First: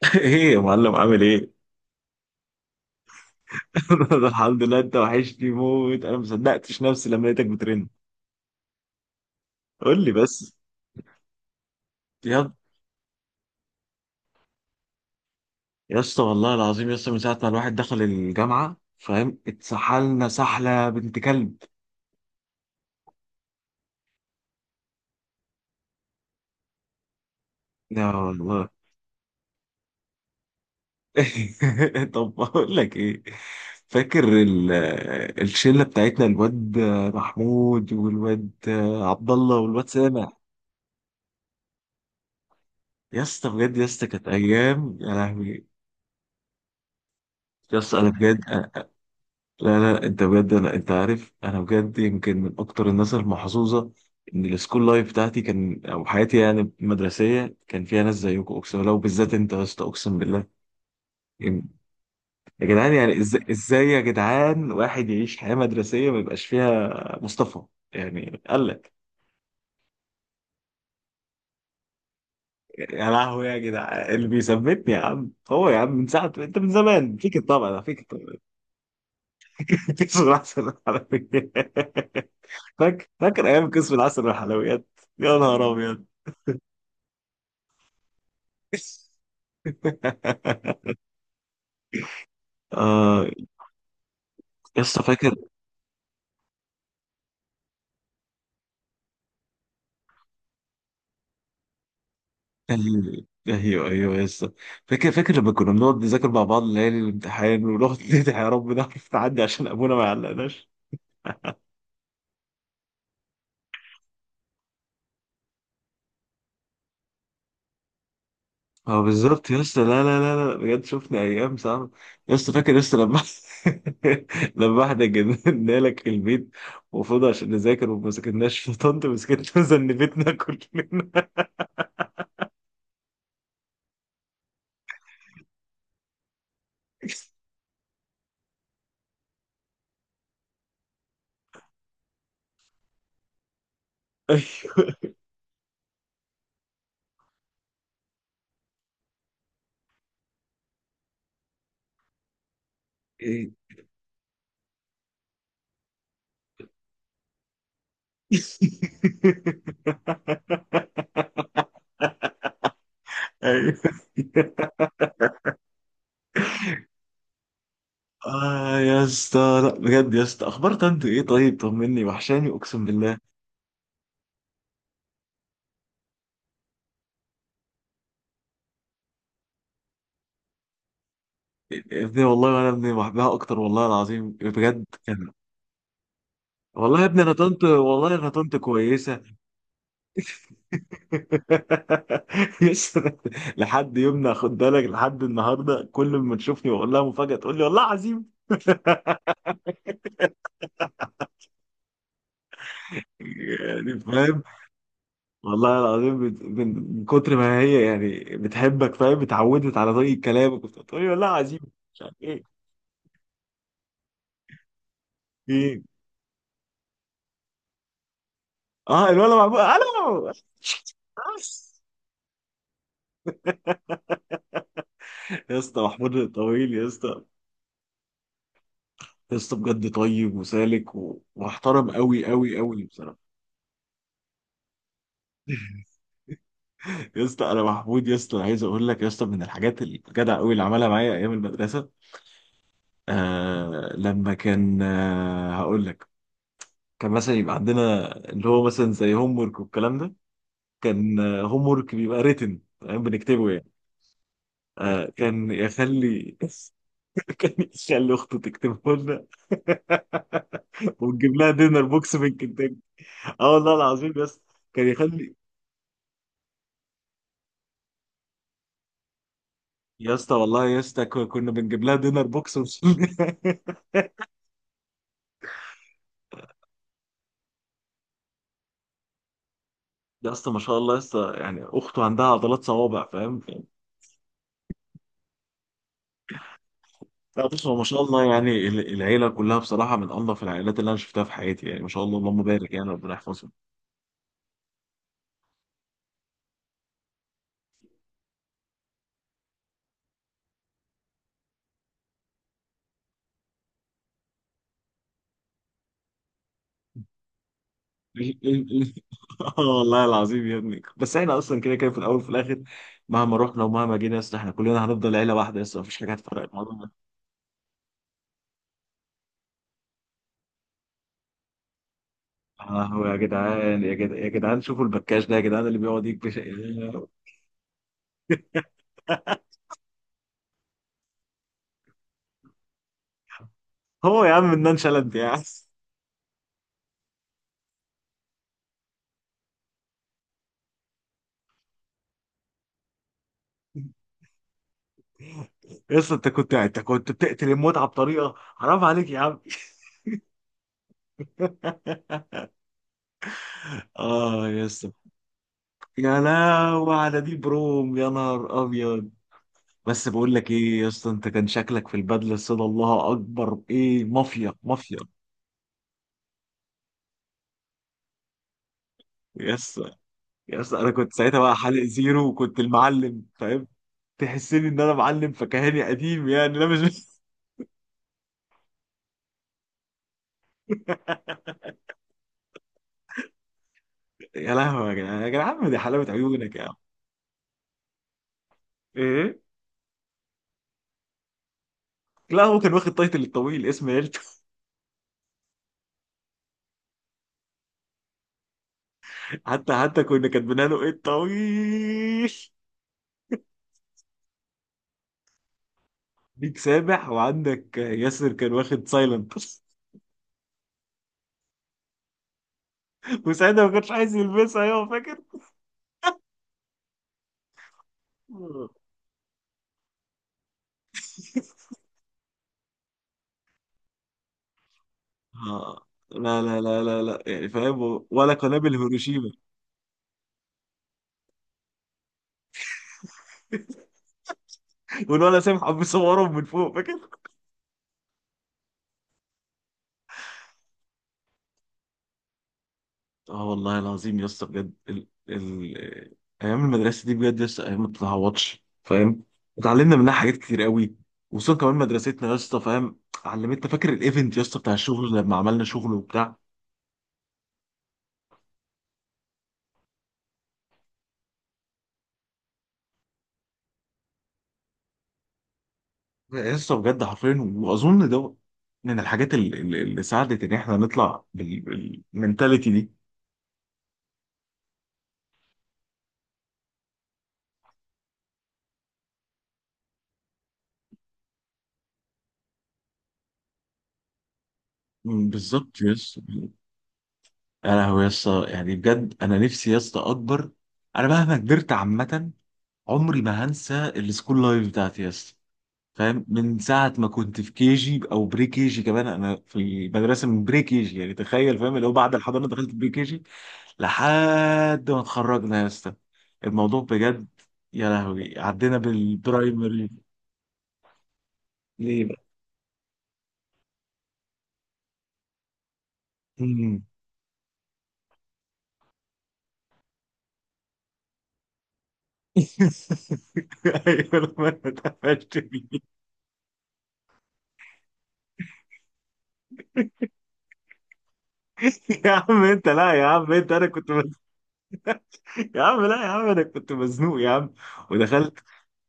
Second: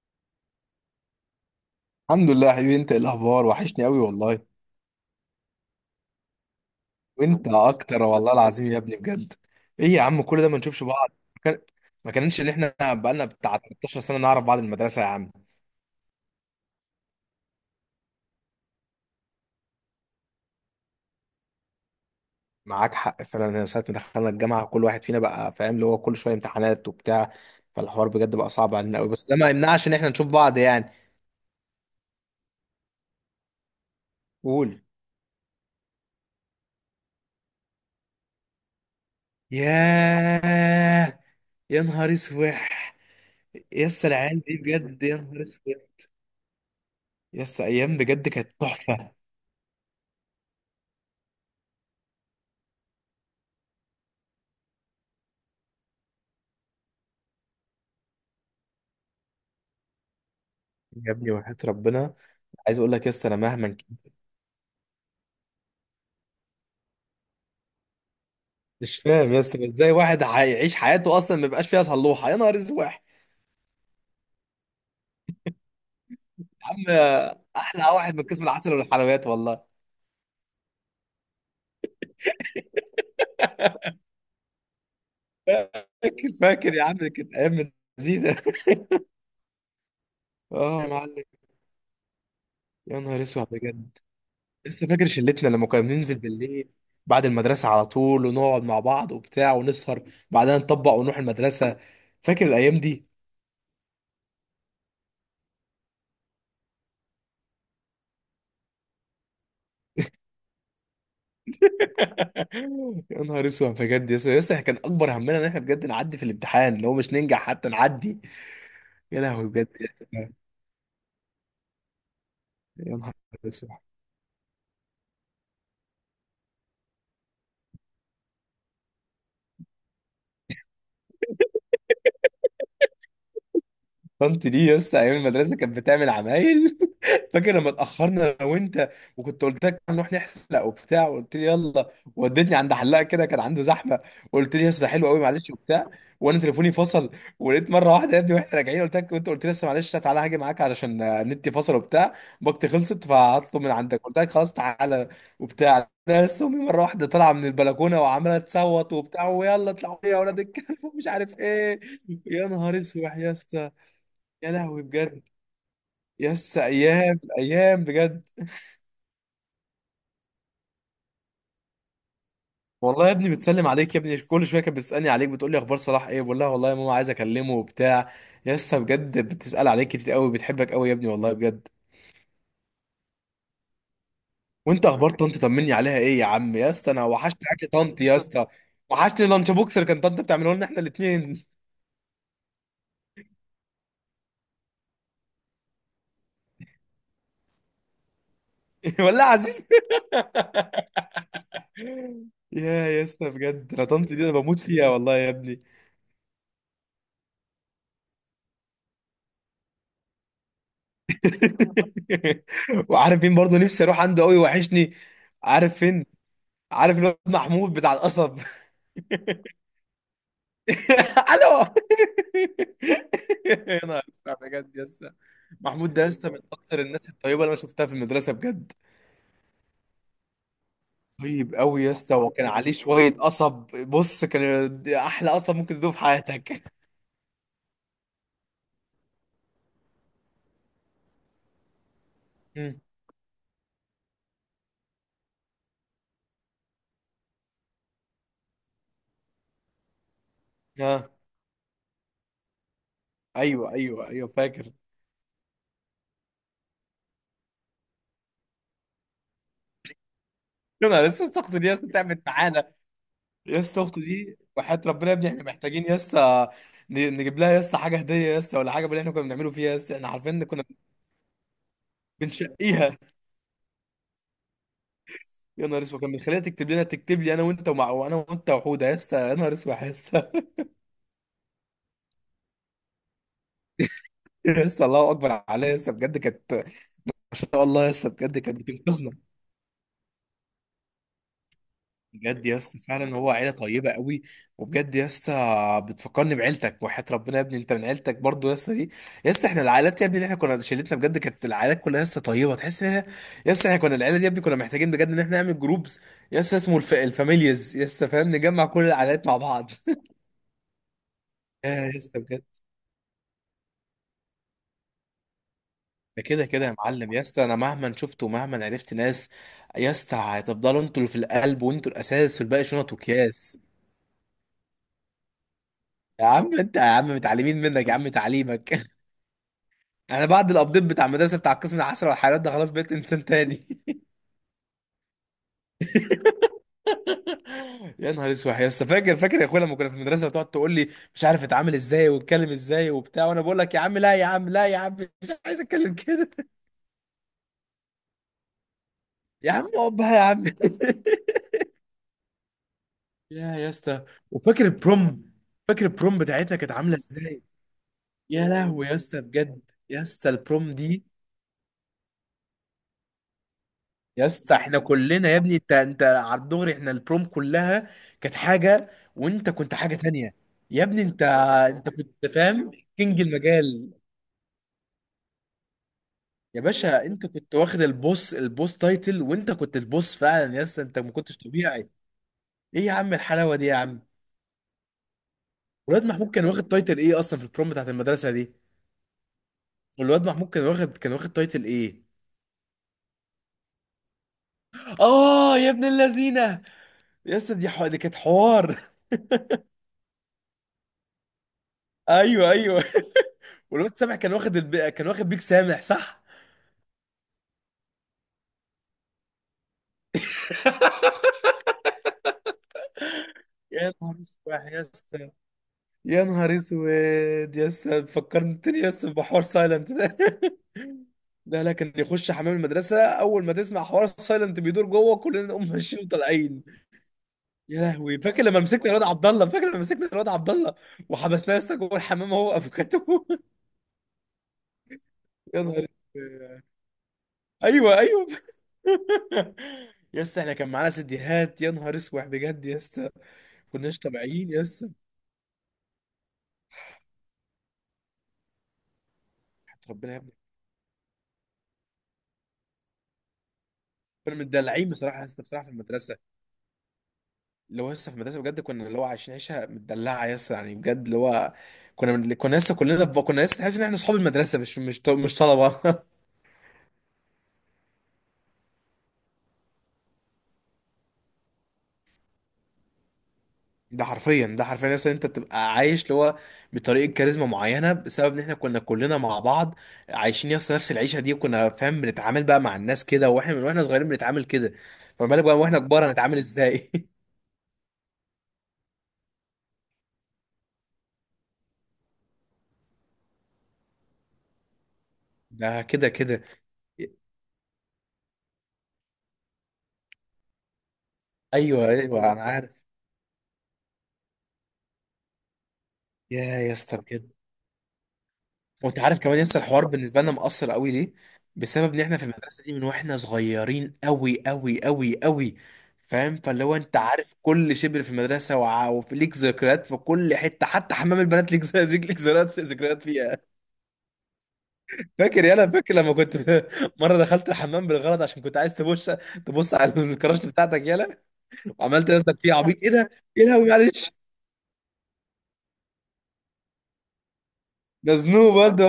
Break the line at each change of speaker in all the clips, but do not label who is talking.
ايه يا معلم، عامل ايه؟
الحمد لله يا حبيبي. انت ايه الاخبار؟ وحشني قوي
أنا
والله.
الحمد لله. انت وحشني موت، انا ما صدقتش نفسي لما لقيتك
وانت
بترن.
اكتر والله العظيم يا ابني بجد. ايه يا
قول لي
عم كل ده ما
بس.
نشوفش بعض؟ ما كان- ما كانش ان
يا
احنا بقالنا بتاع 13 سنه نعرف بعض من المدرسه يا عم؟
يا اسطى والله العظيم يا اسطى، من ساعه ما الواحد دخل الجامعه فاهم، اتسحلنا سحله بنت كلب.
معاك حق فعلا. انا ساعه ما دخلنا الجامعه كل واحد فينا بقى فاهم اللي هو كل شويه امتحانات وبتاع،
لا
فالحوار بجد بقى
والله.
صعب علينا قوي، بس ده ما يمنعش ان احنا نشوف بعض يعني.
طب بقول لك ايه. فاكر ال-
قول.
الشله بتاعتنا، الواد محمود والواد عبد الله والواد سامع.
ياه، يا نهار اسوح.
يا اسطى بجد يا
يا
اسطى،
اسطى،
كانت
العيال دي
ايام
بجد
يا
يا نهار
لهوي.
اسوح. يس
يا
ايام
اسطى انا
بجد
بجد.
كانت تحفه.
لا لا، انت بجد. لا، انت عارف، انا بجد يمكن من اكتر الناس المحظوظه، ان السكول لايف بتاعتي كان، او حياتي يعني المدرسيه، كان فيها ناس زيكم، اقسم بالله، وبالذات انت يا اسطى، اقسم بالله.
يا ابني وحياة
يم-
ربنا.
يا
عايز اقول
جدعان،
لك يا
يعني
اسطى انا
ازاي ازاي يا جدعان واحد يعيش حياه مدرسيه ما يبقاش فيها مصطفى، يعني قال لك.
مش فاهم يا اسطى ازاي واحد هيعيش حياته اصلا ما يبقاش فيها صلوحه، يا نهار اسود يا
يا لهوي يا جدعان، اللي بيثبتني يا عم هو، يا عم من ساعه انت، من
عم.
زمان فيك الطبع ده،
احلى
فيك
واحد من
الطبع.
قسم العسل والحلويات والله.
كسر العسل والحلويات. فاكر فاكر ايام كسر العسل والحلويات. يا نهار ابيض.
فاكر فاكر يا عم، كانت ايام زينه. اه يا معلم. يا نهار
آه.
اسود بجد. لسه
يسطا
فاكر
فاكر.
شلتنا لما كنا بننزل بالليل بعد المدرسه على طول، ونقعد مع بعض وبتاع ونسهر، بعدها نطبق ونروح المدرسه. فاكر الايام دي؟
ايوه ايوه يسطا، فاكر فاكر لما كنا بنقعد نذاكر مع بعض ليالي الامتحان ونقعد ندعي يا رب نعرف نعدي عشان ابونا ما يعلقناش.
يا نهار اسود بجد يا اسطى. يا اسطى كان اكبر همنا ان احنا بجد نعدي في الامتحان، اللي هو مش ننجح حتى نعدي.
اه
يا لهوي
بالظبط
بجد
يسطا،
يا
لا لا
سلام.
لا لا، بجد شفنا ايام صعبه. يسطا فاكر يسطا
يا نهار
لما
اسود.
لما احنا جبنا لك البيت، المفروض عشان نذاكر وما ذاكرناش، فطنت مسكتنا وذنبتنا كلنا.
طنط دي، يس ايام المدرسه كانت بتعمل عمايل. فاكر لما اتاخرنا انا وانت، وكنت قلت لك نروح نحلق وبتاع، وقلت لي يلا، وديتني عند حلاق كده كان عنده زحمه، وقلت لي يا أستاذ ده حلو قوي معلش وبتاع، وانا تليفوني فصل. ولقيت مره واحده يا ابني واحنا راجعين قلت لك، وانت قلت لي لسه معلش تعالى هاجي معاك علشان النت فصل وبتاع، باقتي خلصت
ايوه.
فهطلب من عندك، قلت لك خلاص تعالى وبتاع. انا لسه امي مره واحده طالعه من البلكونه وعماله تصوت وبتاع، ويلا اطلعوا لي يا اولاد الكلب ومش عارف ايه. يا نهار اسود يا اسطى.
ايوه.
يا لهوي بجد يا اسطى، ايام ايام بجد.
اه يا اسطى، لا بجد يا اسطى، اخبار طنط ايه؟ طيب طمني، وحشاني اقسم
والله يا
بالله.
ابني بتسلم عليك يا ابني، كل شويه كانت بتسالني عليك، بتقول لي اخبار صلاح ايه، بقول لها والله يا ماما عايز اكلمه وبتاع. يا اسطى بجد بتسال عليك كتير قوي، بتحبك قوي يا ابني والله بجد.
يا ابني والله، وانا ابني بحبها اكتر والله العظيم بجد
وانت اخبار
كان.
طنط؟ طمني عليها ايه يا عم يا اسطى،
والله
انا
يا ابني، انا
وحشني
طنط،
اكل طنط
والله
يا
انا
اسطى.
طنط كويسه.
وحشني لانش بوكس اللي كان طنط بتعمله لنا احنا الاثنين.
يا اسطى، لحد يومنا خد بالك، لحد النهارده، كل ما تشوفني واقول لها مفاجاه تقول لي والله عظيم.
والله عظيم. يا اسطى بجد، انا
يعني
طنط دي انا
فاهم،
بموت فيها والله يا ابني.
والله العظيم، من كتر ما هي يعني بتحبك فاهم، اتعودت على طريقه كلامك وبتقول لي والله عظيم، مش عارف ايه.
وعارف مين برضه نفسي اروح عنده قوي؟ وحشني. عارف
إيه؟
فين؟ عارف الواد محمود بتاع القصب؟
اه، الولا محمود الو.
الو. يا نهار اسود بجد يسا.
يا اسطى
محمود ده
محمود
يسا من
الطويل
اكثر
يا
الناس
اسطى.
الطيبه اللي انا شفتها في المدرسه بجد.
يا اسطى بجد طيب وسالك
طيب قوي
ومحترم
يسا،
قوي
وكان
قوي
عليه
قوي
شويه
بصراحه.
قصب. بص، كان احلى قصب ممكن تدوه في حياتك.
يا اسطى انا محمود، يا اسطى، أنا عايز اقول لك يا اسطى من الحاجات الجدع قوي اللي عملها معايا ايام المدرسه.
مم.
آه لما كان آه هقول لك، كان مثلا يبقى عندنا اللي هو مثلا زي هوم ورك والكلام ده.
اه.
كان هوم ورك بيبقى ريتن تمام، بنكتبه يعني.
ايوه ايوه ايوه فاكر.
كان يخلي كان يخلي اخته تكتبه لنا.
يا نهار، لسه
ونجيب لها
اخته دي
دينر
يسا
بوكس
تعبت
من
معانا.
كنتاكي. اه والله
يسا اخته
العظيم يا
دي
اسطى.
وحياة
كان
ربنا يا ابني
يخلي.
احنا محتاجين يسا نجيب لها يسا حاجه هديه يسا، ولا حاجه باللي احنا كنا بنعمله فيها يسا، احنا
يا اسطى
عارفين إن كنا
والله يا اسطى، كنا بنجيب لها دينر بوكس
بنشقيها. يا نهار اسود، كان بيخليها تكتب لنا، تكتب لي انا وانت ومع وانا وانت وحوده يا اسطى. يا نهار اسود يا اسطى.
يا اسطى ما شاء الله يا اسطى، يعني اخته عندها عضلات صوابع فاهم.
يا اسطى الله اكبر عليا يا اسطى بجد، كانت ما
لا
شاء
بص، هو ما
الله يا
شاء
اسطى
الله
بجد كانت
يعني،
بتنقذنا.
العيله كلها بصراحه من انظف العائلات اللي انا شفتها في حياتي، يعني ما شاء الله اللهم
بجد يا
بارك،
اسطى
يعني ربنا
فعلا هو عيله
يحفظهم.
طيبه قوي. وبجد يا اسطى بتفكرني بعيلتك وحياه ربنا يا ابني، انت من عيلتك برضو يا اسطى دي. يا اسطى احنا العائلات يا ابني اللي احنا كنا شلتنا بجد كانت العائلات كلها يا اسطى طيبه، تحس ان يا اسطى احنا كنا العيله دي يا ابني، كنا محتاجين بجد ان احنا نعمل جروبز يا اسطى اسمه الفاميليز يا اسطى فاهم، نجمع كل العائلات مع
اه
بعض.
والله العظيم يا ابني، بس احنا اصلا كده كده
يا
في الاول
اسطى
وفي
بجد.
الاخر، مهما رحنا ومهما جينا يا اسطى، احنا كلنا هنفضل عيله واحده يا اسطى، مفيش حاجه
ده كده
هتفرق.
كده يا معلم. يا اسطى انا مهما شفت ومهما عرفت ناس يا اسطى هتفضلوا انتوا اللي في القلب، وانتوا الاساس، والباقي شنط
اهو يا
وكياس.
جدعان، يا جدعان، يا جدعان، شوفوا البكاش ده يا جدعان، اللي بيقعد
يا
يكبش.
عم انت يا عم متعلمين منك يا عم، تعليمك. انا بعد الابديت بتاع المدرسه بتاع قسم العسل والحيوانات ده خلاص بقيت انسان تاني.
هو يا عم منان شلبي يا عم.
يا نهار اسود يا اسطى. فاكر فاكر يا اخويا لما كنا في المدرسه بتقعد تقول لي مش عارف اتعامل ازاي واتكلم ازاي وبتاع، وانا بقول لك يا عم لا يا عم لا يا عم، مش عايز اتكلم
يس، انت
كده.
كنت انت كنت بتقتل المتعه بطريقه حرام عليك يا عم.
يا عم اقعد بقى يا عم. يا اسطى.
اه يا
وفاكر
اسطى.
البروم؟ فاكر البروم
يا
بتاعتنا كانت
لهوي
عامله
على دي
ازاي؟
بروم، يا
يا
نهار
لهوي يا
ابيض.
اسطى بجد. يا
بس
اسطى
بقول لك
البروم
ايه يا
دي،
اسطى، انت كان شكلك في البدله الصدى، الله اكبر، ايه
يا
مافيا
اسطى احنا
مافيا.
كلنا يا ابني، انت على الدغري، احنا البروم كلها كانت حاجه، وانت
يا
كنت حاجه
اسطى
تانية.
يا اسطى،
يا
انا
ابني
كنت
انت
ساعتها بقى حالق
انت كنت
زيرو، وكنت
فاهم كينج
المعلم فاهم.
المجال.
تحسني ان انا معلم فكهاني قديم يعني،
يا
لا مش
باشا انت كنت واخد البوس، البوس تايتل، وانت كنت البوس فعلا يا اسطى. انت ما كنتش طبيعي. ايه يا عم الحلاوه دي يا عم.
يا لهوي يا جدعان، يا جدعان، دي
ولاد
حلاوة
محمود كان
عيونك يا
واخد
عم.
تايتل ايه اصلا في البروم بتاعت المدرسه دي؟
ايه؟
والواد محمود كان واخد تايتل ايه؟
لا، هو كان واخد تايتل الطويل، اسم عيلته.
اه يا ابن اللذينه، يا اسطى دي دي كانت حوار.
حتى كنا كاتبين له ايه الطويل.
ايوه ايوه. والواد سامح كان واخد كان واخد بيك سامح صح.
بيك سابح، وعندك ياسر كان واخد سايلنت. وساعتها ما كانش
يا
عايز
نهار اسود
يلبسها،
يا
ايوه فاكر.
اسطى. يا نهار اسود. يا اسطى فكرتني يا اسطى بحوار سايلنت ده. لا لا، كان يخش حمام المدرسه اول ما تسمع حوار سايلنت بيدور جوه كلنا نقوم
آه.
ماشيين
لا لا
وطالعين.
لا لا لا، يعني
يا
فاهم،
لهوي
ولا
فاكر لما
قنابل
مسكنا الواد عبد
هيروشيما.
الله، فاكر لما مسكنا الواد عبد الله وحبسناه يا اسطى جوه الحمام هو افوكاتو؟
والولا
يا
سامح عم
نهار
بيصورهم من
اسود.
فوق، فاكر.
ايوه ايوه. يا اسطى احنا كان معانا سيديهات، يا نهار اسود بجد يا اسطى.
اه والله
كناش
العظيم يا اسطى
طبيعيين يا
بجد،
اسطى.
ايام المدرسه دي بجد يا اسطى، ايام ما بتتعوضش فاهم.
وحياة
اتعلمنا
ربنا
منها
يا ابني.
حاجات كتير قوي. وصلنا كمان مدرستنا يا اسطى فاهم، علمتنا. فاكر
كنا
الايفنت يا اسطى بتاع
متدلعين
الشغل
بصراحه يا
لما
اسطى، بصراحه
عملنا
في
شغل
المدرسه،
وبتاع.
اللي هو لسه في المدرسه بجد كنا اللي هو عايشين عيشه متدلعه يا اسطى، يعني بجد اللي هو كنا لسه كلنا كنا لسه تحس ان احنا اصحاب المدرسه، مش طلبه.
يا اسطى بجد حرفيا، واظن ده من الحاجات اللي ساعدت ان احنا نطلع بالمنتاليتي دي.
ده حرفيا، ده حرفيا مثلا انت بتبقى عايش اللي هو بطريقه كاريزما معينه بسبب ان احنا كنا كلنا مع بعض عايشين يس نفس العيشه دي، وكنا فاهم بنتعامل بقى مع الناس كده واحنا من واحنا صغيرين بنتعامل كده. فما بالك بقى واحنا
بالظبط يا
كبار
اسطى.
هنتعامل ازاي؟
يا لهوي يا اسطى، يعني بجد انا نفسي يا اسطى اكبر. انا مهما كبرت عامه، عمري ما هنسى السكول لايف بتاعتي يا اسطى
ده كده
فاهم.
كده.
من ساعة ما كنت في كي جي، أو بري كي جي كمان، أنا في مدرسة من بري كي جي يعني، تخيل فاهم، اللي
ايوه
هو بعد
ايوه انا
الحضانة دخلت
عارف.
بري كي جي لحد ما اتخرجنا يا اسطى.
يا يا
الموضوع
اسطى
بجد.
بجد.
يا لهوي، عدينا
وانت عارف كمان لسه الحوار
بالبرايمري.
بالنسبه لنا مؤثر قوي ليه؟ بسبب ان
ليه
احنا
بقى؟
في المدرسه دي من واحنا صغيرين قوي قوي قوي قوي، فاهم، فاللي هو
مم.
انت عارف كل شبر في المدرسه وفي ليك ذكريات في كل حته، حتى حمام البنات ليك ليك ذكريات، ذكريات فيها.
ايوه، لما انا اتقفشت
فاكر يا، انا
بيه.
فاكر لما كنت مره دخلت الحمام بالغلط عشان كنت عايز تبص، تبص على الكراش بتاعتك يالا،
يا
وعملت نفسك
عم
فيه
انت،
عبيط ايه
لا يا
ده.
عم،
ايه
انت انا
لهوي
كنت
معلش،
مزنوق. يا عم لا، يا عم انا كنت مزنوق يا عم،
ده
ودخلت.
ذنوب برضه.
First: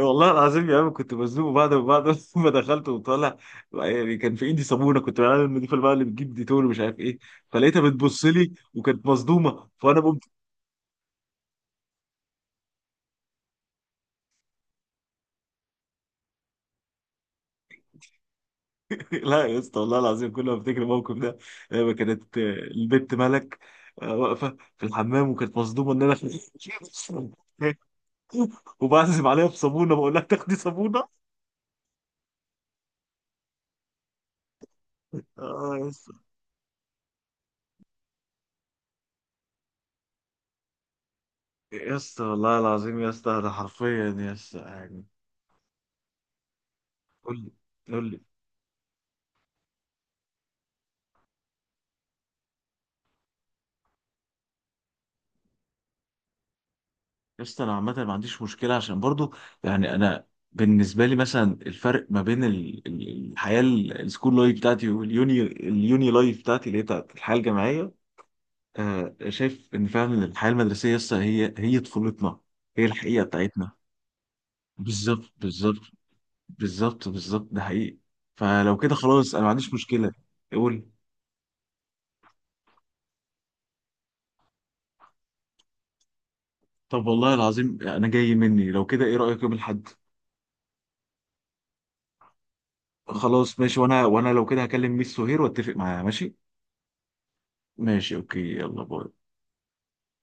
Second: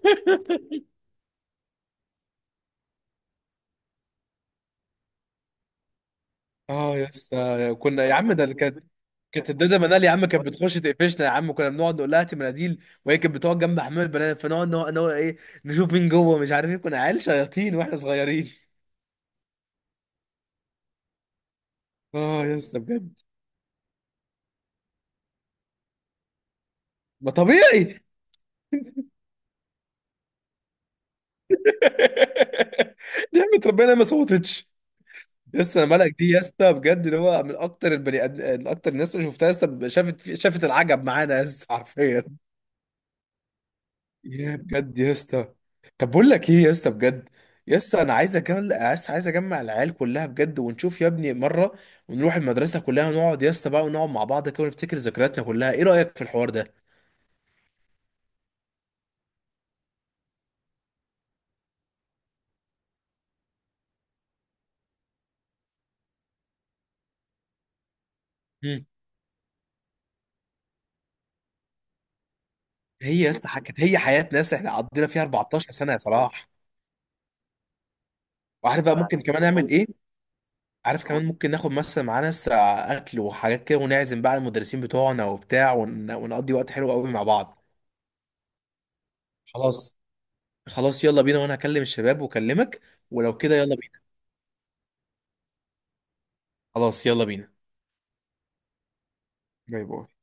والله العظيم يا عم، كنت مزنوق بعد ما بعد ما دخلت وطالع. يعني كان في ايدي صابونه، كنت بعمل النضيفه بقى، اللي بتجيب ديتول ومش
اه
عارف
يا
ايه.
اسطى
فلقيتها
كنا يا
بتبص
عم ده
لي
اللي كانت.
وكانت
كانت
مصدومه،
الداده
فانا
منال يا
قمت.
عم كانت بتخش تقفشنا يا عم، كنا بنقعد نقول لها هاتي مناديل، وهي كانت بتقعد جنب حمام البنات، فنقعد نقعد نقعد ايه، نشوف مين جوه مش عارف ايه، كنا عيال شياطين واحنا صغيرين.
لا يا اسطى، والله العظيم، كل ما افتكر الموقف ده، لما كانت
اه يا اسطى
البت
بجد.
ملك، واقفه في الحمام وكانت مصدومه ان انا
ما طبيعي.
وبعزم عليها بصابونه، بقول لها تاخدي صابونه.
نعمة ربنا ما صوتتش. يا
اه
اسطى
يا
انا
اسطى.
ملك دي يا اسطى بجد، اللي هو من اكتر البني ادم، اكتر الناس اللي شفتها يا اسطى، شافت شافت العجب معانا يا اسطى
يا اسطى
حرفيا.
والله العظيم يا اسطى، انا حرفيا يا
يا
اسطى
بجد
يعني.
يا اسطى. طب بقول لك ايه يا اسطى بجد؟
قول لي.
يا اسطى
قول
انا
لي.
عايز اجمع العيال كلها بجد ونشوف يا ابني مره، ونروح المدرسه كلها ونقعد يا اسطى بقى ونقعد مع بعض كده ونفتكر ذكرياتنا كلها. ايه رايك في الحوار ده؟
يسطا انا عامه ما عنديش مشكله، عشان برضو، يعني انا بالنسبه لي مثلا، الفرق ما بين الحياه السكول لايف بتاعتي واليوني، لايف بتاعتي اللي هي بتاعت الحياه الجامعيه.
مم.
آه، شايف ان فعلا الحياه المدرسيه يسطا، هي طفولتنا، هي
هي
الحقيقه
يا اسطى
بتاعتنا.
كانت هي حياه ناس احنا قضينا فيها
بالظبط
14
بالظبط،
سنه يا صلاح.
بالظبط بالظبط، ده حقيقي. فلو
وعارف
كده
بقى ممكن
خلاص
كمان
انا ما
نعمل
عنديش
ايه؟
مشكله. قول.
عارف كمان ممكن ناخد مثلا معانا اكل وحاجات كده، ونعزم بقى المدرسين بتوعنا وبتاع، ونقضي وقت حلو
طب
قوي مع
والله
بعض.
العظيم انا جاي مني، لو كده ايه رايك يوم الاحد؟
خلاص. خلاص يلا بينا، وانا هكلم الشباب واكلمك. ولو كده
خلاص
يلا،
ماشي، وانا لو كده هكلم ميس سهير واتفق معاها، ماشي.
خلاص يلا بينا.
ماشي، اوكي، يلا باي.
باي باي.